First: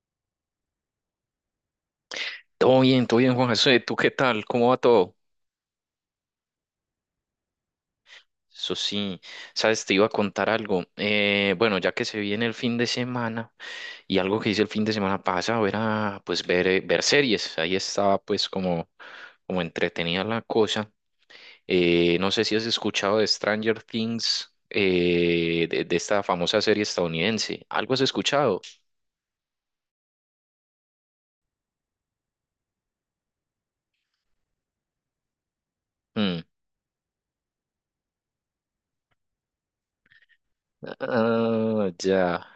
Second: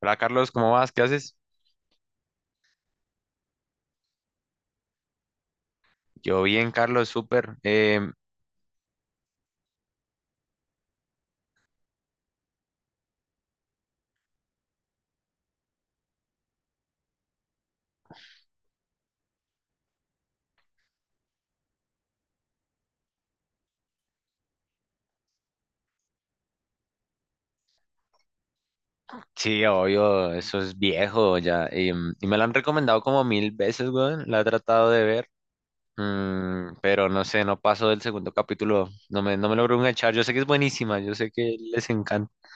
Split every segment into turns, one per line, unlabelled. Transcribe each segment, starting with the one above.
Hola Carlos, ¿cómo vas? ¿Qué haces?
Todo bien, Juan José. ¿Tú qué tal? ¿Cómo va todo?
Yo bien, Carlos, súper.
Eso sí, sabes, te iba a contar algo. Bueno, ya que se viene el fin de semana y algo que hice el fin de semana pasado era pues ver, ver series. Ahí estaba pues como, como entretenida la cosa. No sé si has escuchado de Stranger Things, de esta famosa serie estadounidense. ¿Algo has escuchado?
Sí, obvio, eso es viejo ya. Y me lo han recomendado como mil veces, weón. La he tratado de ver,
Mm.
pero no sé, no paso del segundo capítulo. No me logro enganchar. Yo sé que es buenísima, yo sé que les
Ah,
encanta.
ya.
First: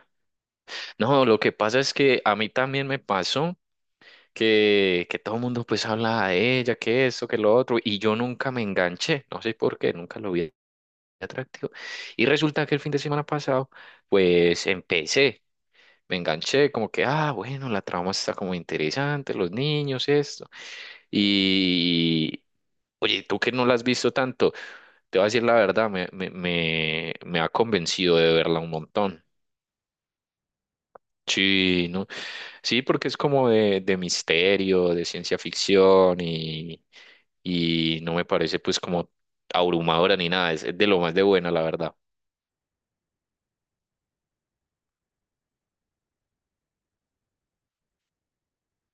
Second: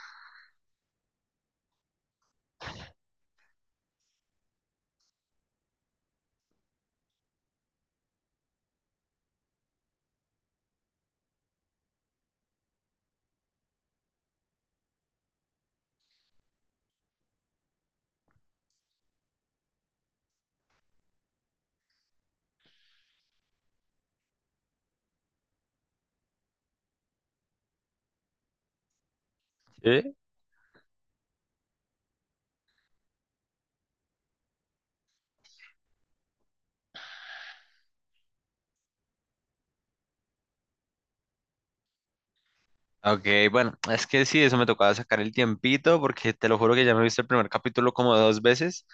No, lo que pasa es que a mí también me pasó. Que todo el mundo pues habla de ella, que esto, que lo otro, y yo nunca me enganché, no sé por qué, nunca lo vi atractivo. Y resulta que el fin de semana pasado, pues empecé, me enganché, como que, ah, bueno, la trama está como interesante, los niños, esto. Y oye, tú que no la has visto tanto, te voy a decir la verdad, me ha convencido de verla un montón.
¿Eh?
Sí, no, sí, porque es como de misterio, de ciencia ficción y no me parece pues como abrumadora ni nada, es de lo más de buena, la verdad.
Ok, bueno, es que sí, eso me tocaba sacar el tiempito porque te lo juro que ya me he visto el primer capítulo como dos veces,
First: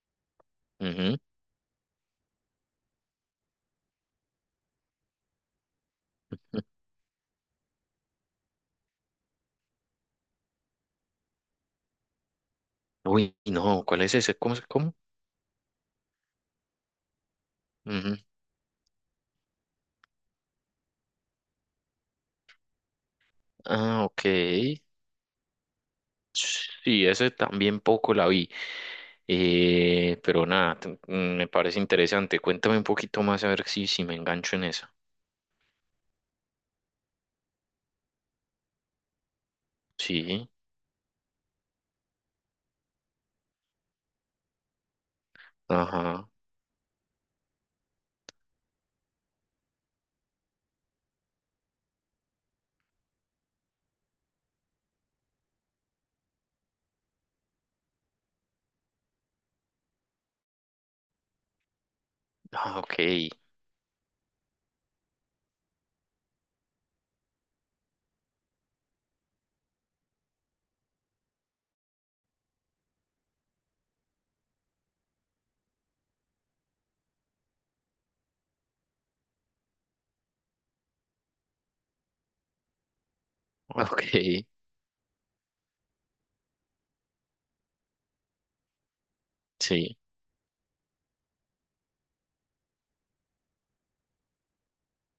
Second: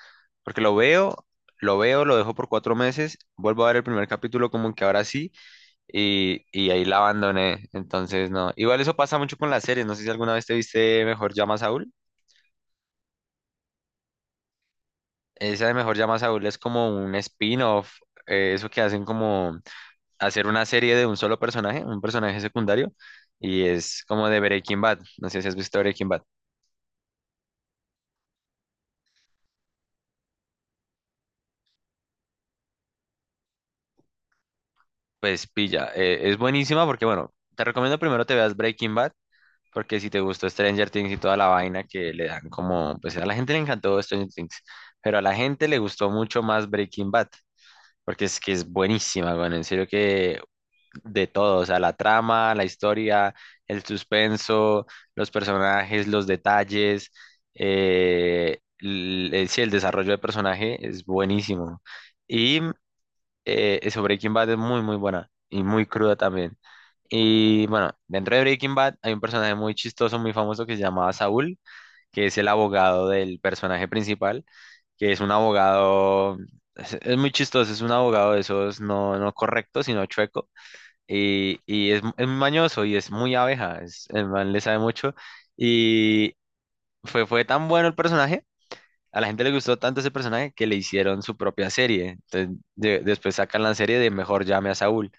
porque lo
Ujú.
veo, lo veo, lo dejo por 4 meses, vuelvo a ver el primer capítulo como que ahora sí. Y ahí la abandoné. Entonces, no. Igual eso pasa mucho con las series. No sé si alguna vez te viste Mejor Llama a Saúl.
Uy, no, ¿cuál es ese? ¿Cómo? ¿Cómo?
Esa de Mejor Llama a Saúl es como un spin-off.
Ujú.
Eso que hacen como hacer una serie de un solo personaje, un personaje secundario. Y es
Ah, ok.
como de Breaking Bad. No sé si has visto Breaking Bad.
Sí, ese también poco la vi. Pero nada, me parece interesante. Cuéntame un poquito más a ver si, si me engancho en eso.
Pues pilla. Es buenísima porque, bueno, te recomiendo primero te veas Breaking Bad. Porque si te gustó
Sí,
Stranger Things y toda la vaina que le dan como, pues a la gente le encantó Stranger Things, pero a la gente le gustó
ajá.
mucho más Breaking Bad. Porque es que es buenísima, bueno, en serio que de todo, o sea, la trama, la historia, el suspenso, los personajes, los detalles, el, sí, el desarrollo de personaje es buenísimo. Y
Ah, ok,
sobre Breaking Bad es muy, muy buena y muy cruda también. Y bueno, dentro de Breaking Bad hay un personaje muy chistoso, muy famoso que se llamaba Saúl, que es el abogado del personaje principal que es un abogado, es muy chistoso, es un abogado de esos no, no correcto, sino chueco, y es, muy mañoso y es muy abeja,
ok,
es, el man le sabe mucho, y fue tan bueno el personaje a la gente le gustó
sí.
tanto ese personaje que le hicieron su propia serie. Entonces, después sacan la serie de Mejor llame a Saúl,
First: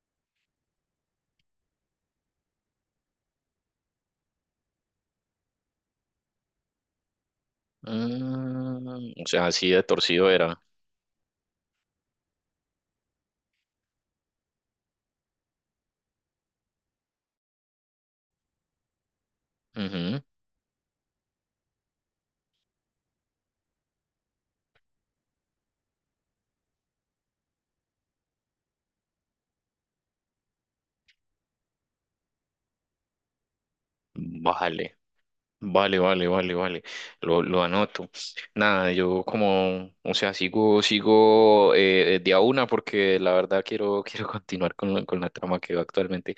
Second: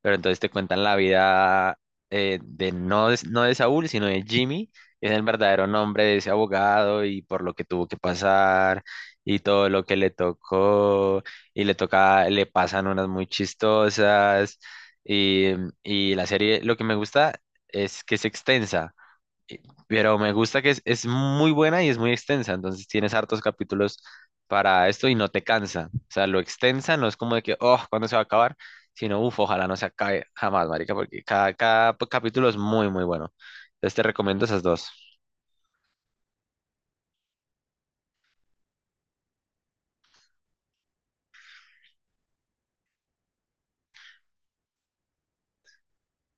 pero entonces te cuentan la vida de no, no de Saúl, sino de Jimmy, que es el verdadero nombre de ese abogado y por lo que tuvo que pasar
Mm, o
y
sea,
todo
así de
lo que le
torcido era.
tocó y le toca, le pasan unas muy chistosas y, y la serie, lo que me gusta es que es extensa. Eh, Pero
Ujú.
me gusta que es muy buena y es muy extensa, entonces tienes hartos capítulos para esto y no te cansa. O sea, lo extensa no es como de que, oh, ¿cuándo se va a acabar? Sino, uff, ojalá no se acabe jamás, marica, porque cada capítulo es muy, muy bueno. Entonces te recomiendo esas dos.
Vale, vale, vale, vale, vale. Lo anoto. Nada, yo como, o sea, sigo de a una porque la verdad quiero, quiero continuar con, con la trama que actualmente.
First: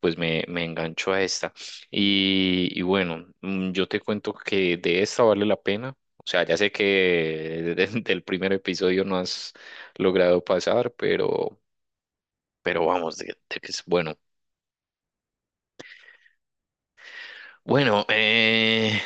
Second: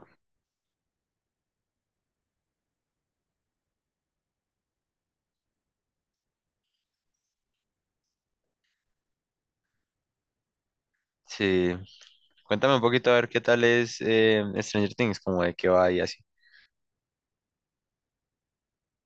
Pues me engancho a esta. Y bueno, mm, yo te cuento que de esta vale la pena. O sea, ya sé que del primer episodio no has logrado pasar,
Sí, cuéntame un
pero
poquito a
vamos,
ver qué
de
tal
que es
es
bueno.
Stranger Things, como de qué va y así.
Bueno, eh,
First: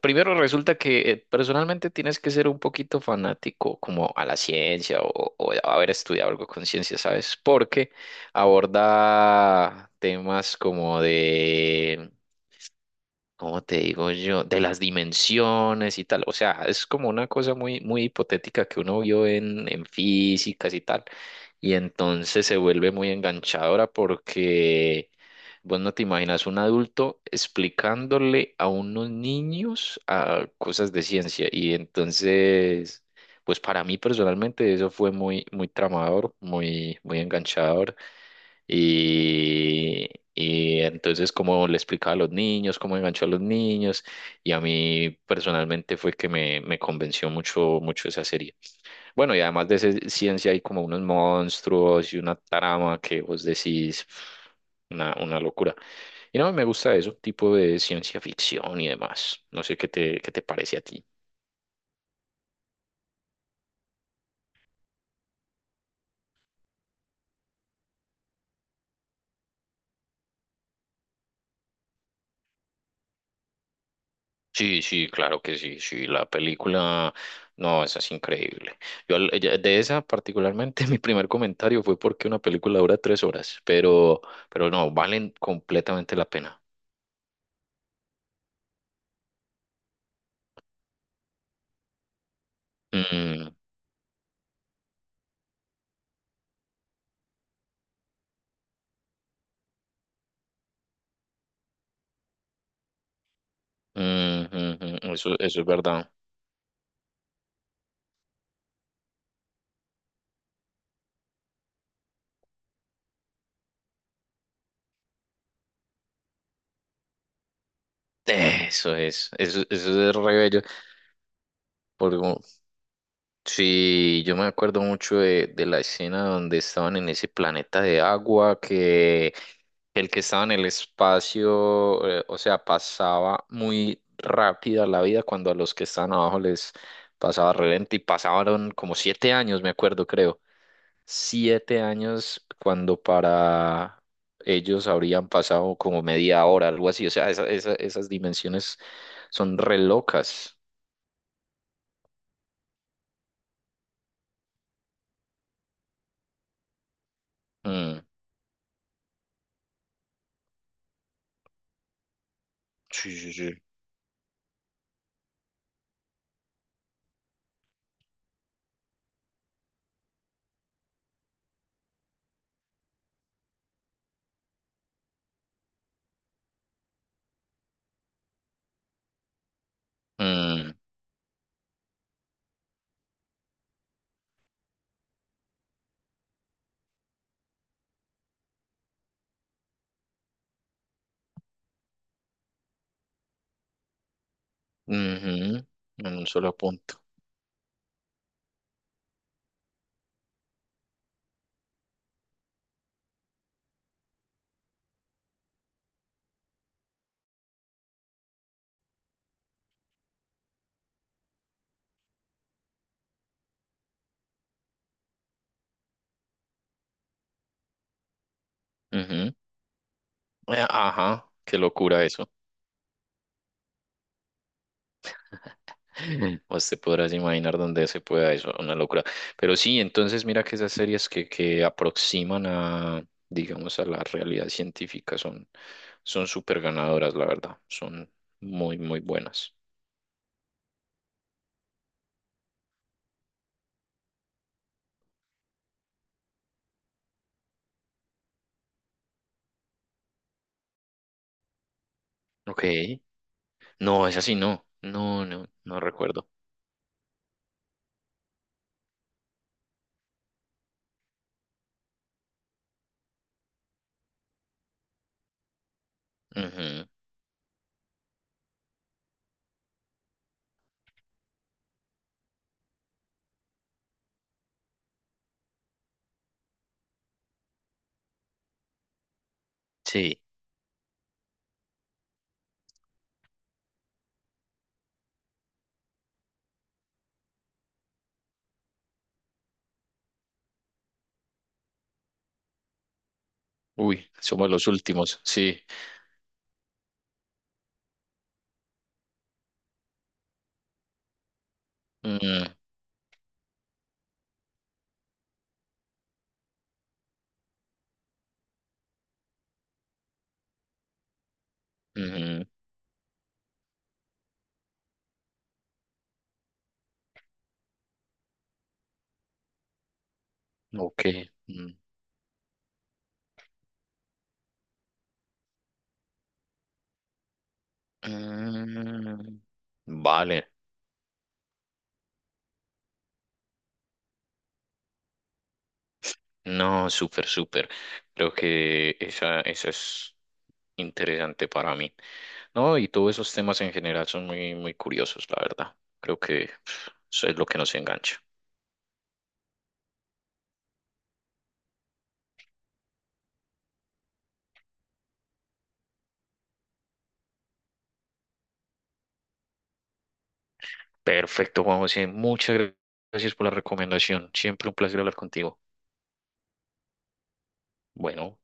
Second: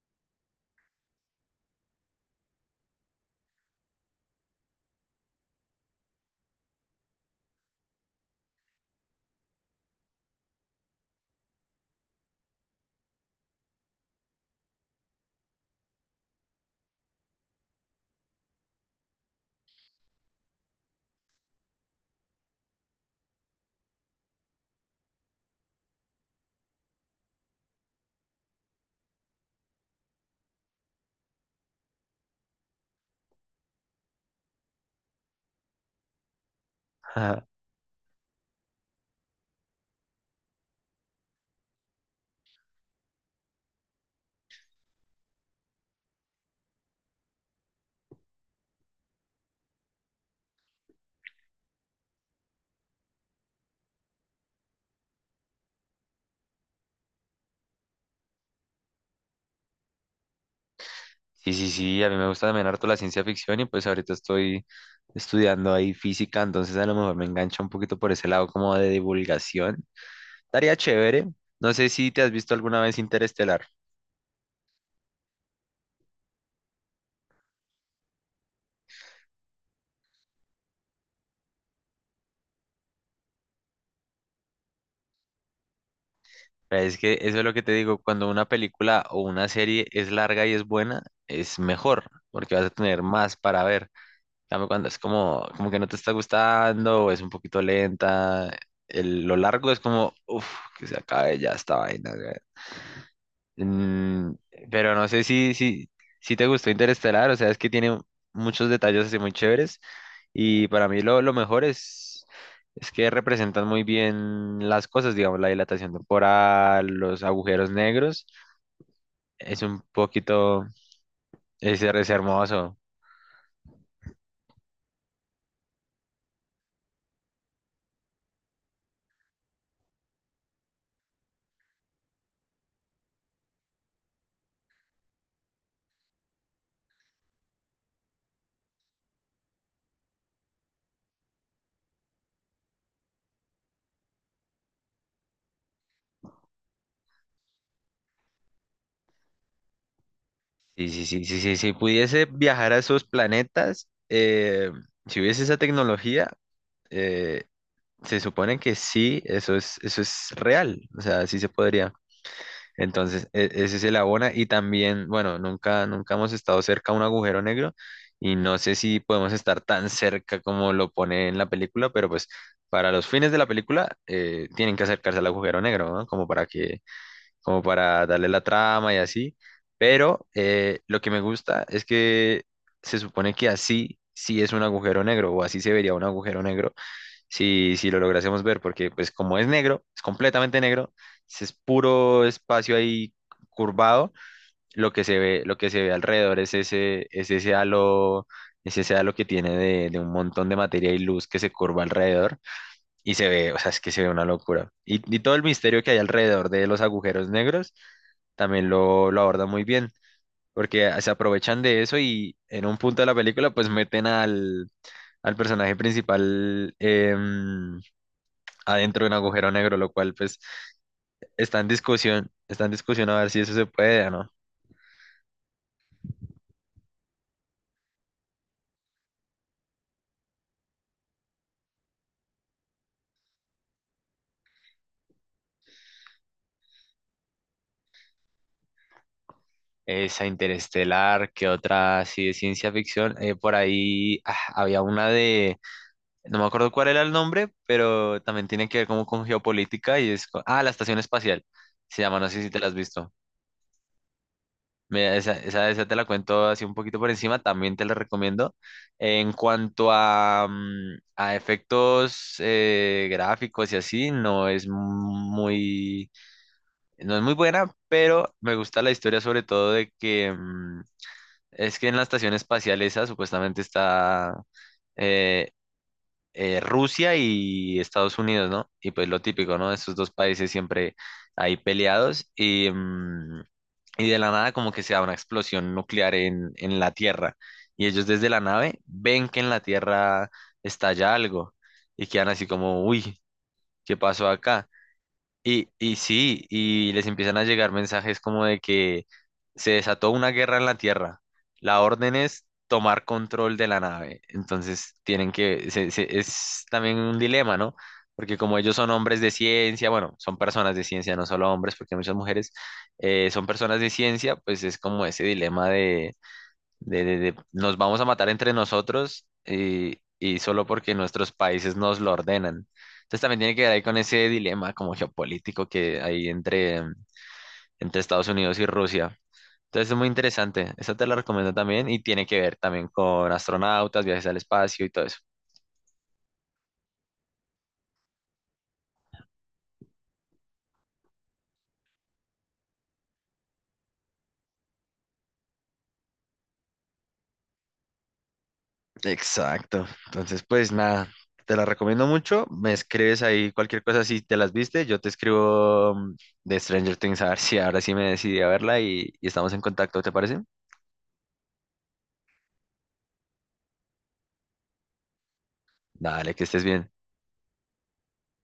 Primero resulta que personalmente tienes que ser un poquito fanático como a la ciencia o haber estudiado algo con ciencia, ¿sabes? Porque aborda temas como de, como te digo yo? De las dimensiones y tal. O sea, es como una cosa muy, muy hipotética que uno vio en físicas y tal. Y entonces se vuelve muy enganchadora porque vos no te imaginas un adulto explicándole a unos niños a cosas de ciencia. Y entonces, pues para mí personalmente eso fue muy, muy tramador, muy, muy enganchador. Y, y entonces como le explicaba a los niños, cómo enganchó a los niños, y a mí personalmente fue que me convenció mucho, mucho esa serie. Bueno, y además de ciencia hay como unos monstruos y una trama que vos decís, una locura. Y no, me gusta eso, tipo de ciencia ficción y demás. No sé qué te parece a ti.
Sí, sí, sí, a mí me gusta también harto la ciencia ficción y pues ahorita estoy estudiando ahí física, entonces a lo mejor me engancha un poquito por ese lado como de divulgación. Estaría chévere. No sé si te has visto alguna vez Interestelar.
Sí, sí, claro que sí, sí, la película, no, esa es increíble. De esa particularmente mi primer comentario fue porque una película dura 3 horas, pero no, valen completamente la pena.
Pero es que eso es lo que te digo, cuando una película o una serie es larga y es buena, es mejor, porque vas a tener más
Mm,
para ver. En cambio, cuando es como, como que no te está gustando, o es un poquito lenta, lo largo es como, uff, que se acabe ya esta vaina.
mm,
Mm,
mm,
pero no
mm,
sé
eso, eso es verdad.
si te gustó Interestelar, o sea, es que tiene muchos detalles así muy chéveres y para mí lo mejor es que representan muy bien las cosas, digamos, la dilatación temporal, los agujeros negros,
Eso es,
es
eso,
un
eso es re bello.
poquito, es
Porque, como-
hermoso.
sí, yo me acuerdo mucho de la escena donde estaban en ese planeta de agua que el que estaba en el espacio, o sea, pasaba muy rápida la vida cuando a los que estaban abajo les pasaba re lento y pasaron como 7 años, me acuerdo, creo. 7 años cuando para ellos habrían pasado como media hora, algo así. O sea, esas dimensiones son re locas.
Sí, sí, sí, sí, sí, si pudiese viajar a esos planetas, si hubiese esa tecnología, eh,
Mm.
se supone que sí, eso es real, o sea, sí se podría.
Sí,
Entonces,
sí, sí.
ese se la abona y también, bueno, nunca, nunca hemos estado cerca a un agujero negro y no sé si podemos estar tan cerca como lo pone en la película, pero pues para los fines de la película tienen que acercarse al agujero negro, ¿no? Como para que, como para darle la trama y así. Pero
Mm,
lo que me gusta es que se supone que así sí es un agujero negro o así se vería un agujero negro si, si lo lográsemos ver, porque pues como es negro, es completamente negro, es puro espacio ahí curvado, lo que se ve, lo
ujú,
que se ve
en un
alrededor es
solo punto.
ese, es ese halo, es ese halo que tiene de un montón de materia y luz que se curva alrededor y se ve, o sea, es que se ve una locura. Y todo el misterio que hay alrededor de los agujeros negros también lo abordan muy bien, porque se aprovechan de eso y en un punto de la película pues meten al, al personaje principal. Adentro de un
Ujú.
agujero negro, lo cual pues
Ajá, qué locura eso.
está en discusión a ver si eso se puede o no.
Vos te podrás imaginar dónde se pueda eso, una locura. Pero sí, entonces mira que esas series que aproximan a, digamos, a la realidad científica son, son súper ganadoras, la verdad. Son muy, muy buenas.
Esa Interestelar, que otra así de ciencia ficción. Por ahí había una de, no me acuerdo cuál era el nombre, pero también tiene que ver como con geopolítica y es, la Estación Espacial, se llama, no sé si te
Ok.
la has visto.
No, es así, no.
Mira,
No,
esa,
no,
esa,
no
esa te la
recuerdo.
cuento así un poquito por encima, también te la recomiendo. En cuanto a, a efectos gráficos y así, no es muy
Ujú.
No es muy buena, pero me gusta la historia sobre todo de que es que en la estación espacial esa supuestamente está eh, Rusia y Estados Unidos, ¿no? Y pues lo típico, ¿no? Esos dos
Sí.
países siempre ahí peleados y, y de la nada como que se da una explosión nuclear en la Tierra y ellos desde la nave ven que en la Tierra estalla algo y quedan así como, uy, ¿qué
Uy,
pasó
somos los
acá?
últimos. Sí.
Y sí, y les empiezan a llegar mensajes como de que se desató una guerra en la Tierra. La orden es
Mm,
tomar control de la nave. Entonces tienen que, es también un dilema, ¿no? Porque como ellos son hombres de ciencia, bueno, son personas de ciencia, no solo hombres, porque hay muchas
ujú.
mujeres, son personas de ciencia, pues es como ese dilema nos vamos a matar entre nosotros y solo porque
Ok.
nuestros
Mm.
países nos lo ordenan. Entonces también tiene que ver ahí con ese dilema como geopolítico que hay entre, entre Estados Unidos y Rusia.
Mm.
Entonces es muy
Vale.
interesante, esa te la recomiendo también y tiene que ver también con astronautas, viajes al espacio y todo eso.
No, súper, súper. Creo que esa es interesante para mí. No, y todos esos temas en general son muy, muy curiosos, la verdad. Creo que pf, eso es lo que nos engancha.
Exacto. Entonces, pues nada, te la recomiendo mucho. Me escribes ahí cualquier cosa si te las viste. Yo te escribo de Stranger Things a ver si ahora sí me decidí a verla y estamos en contacto, ¿te parece?
Perfecto, Juan José. Muchas gracias por la recomendación. Siempre un placer hablar contigo.
Dale, que estés bien.
Bueno.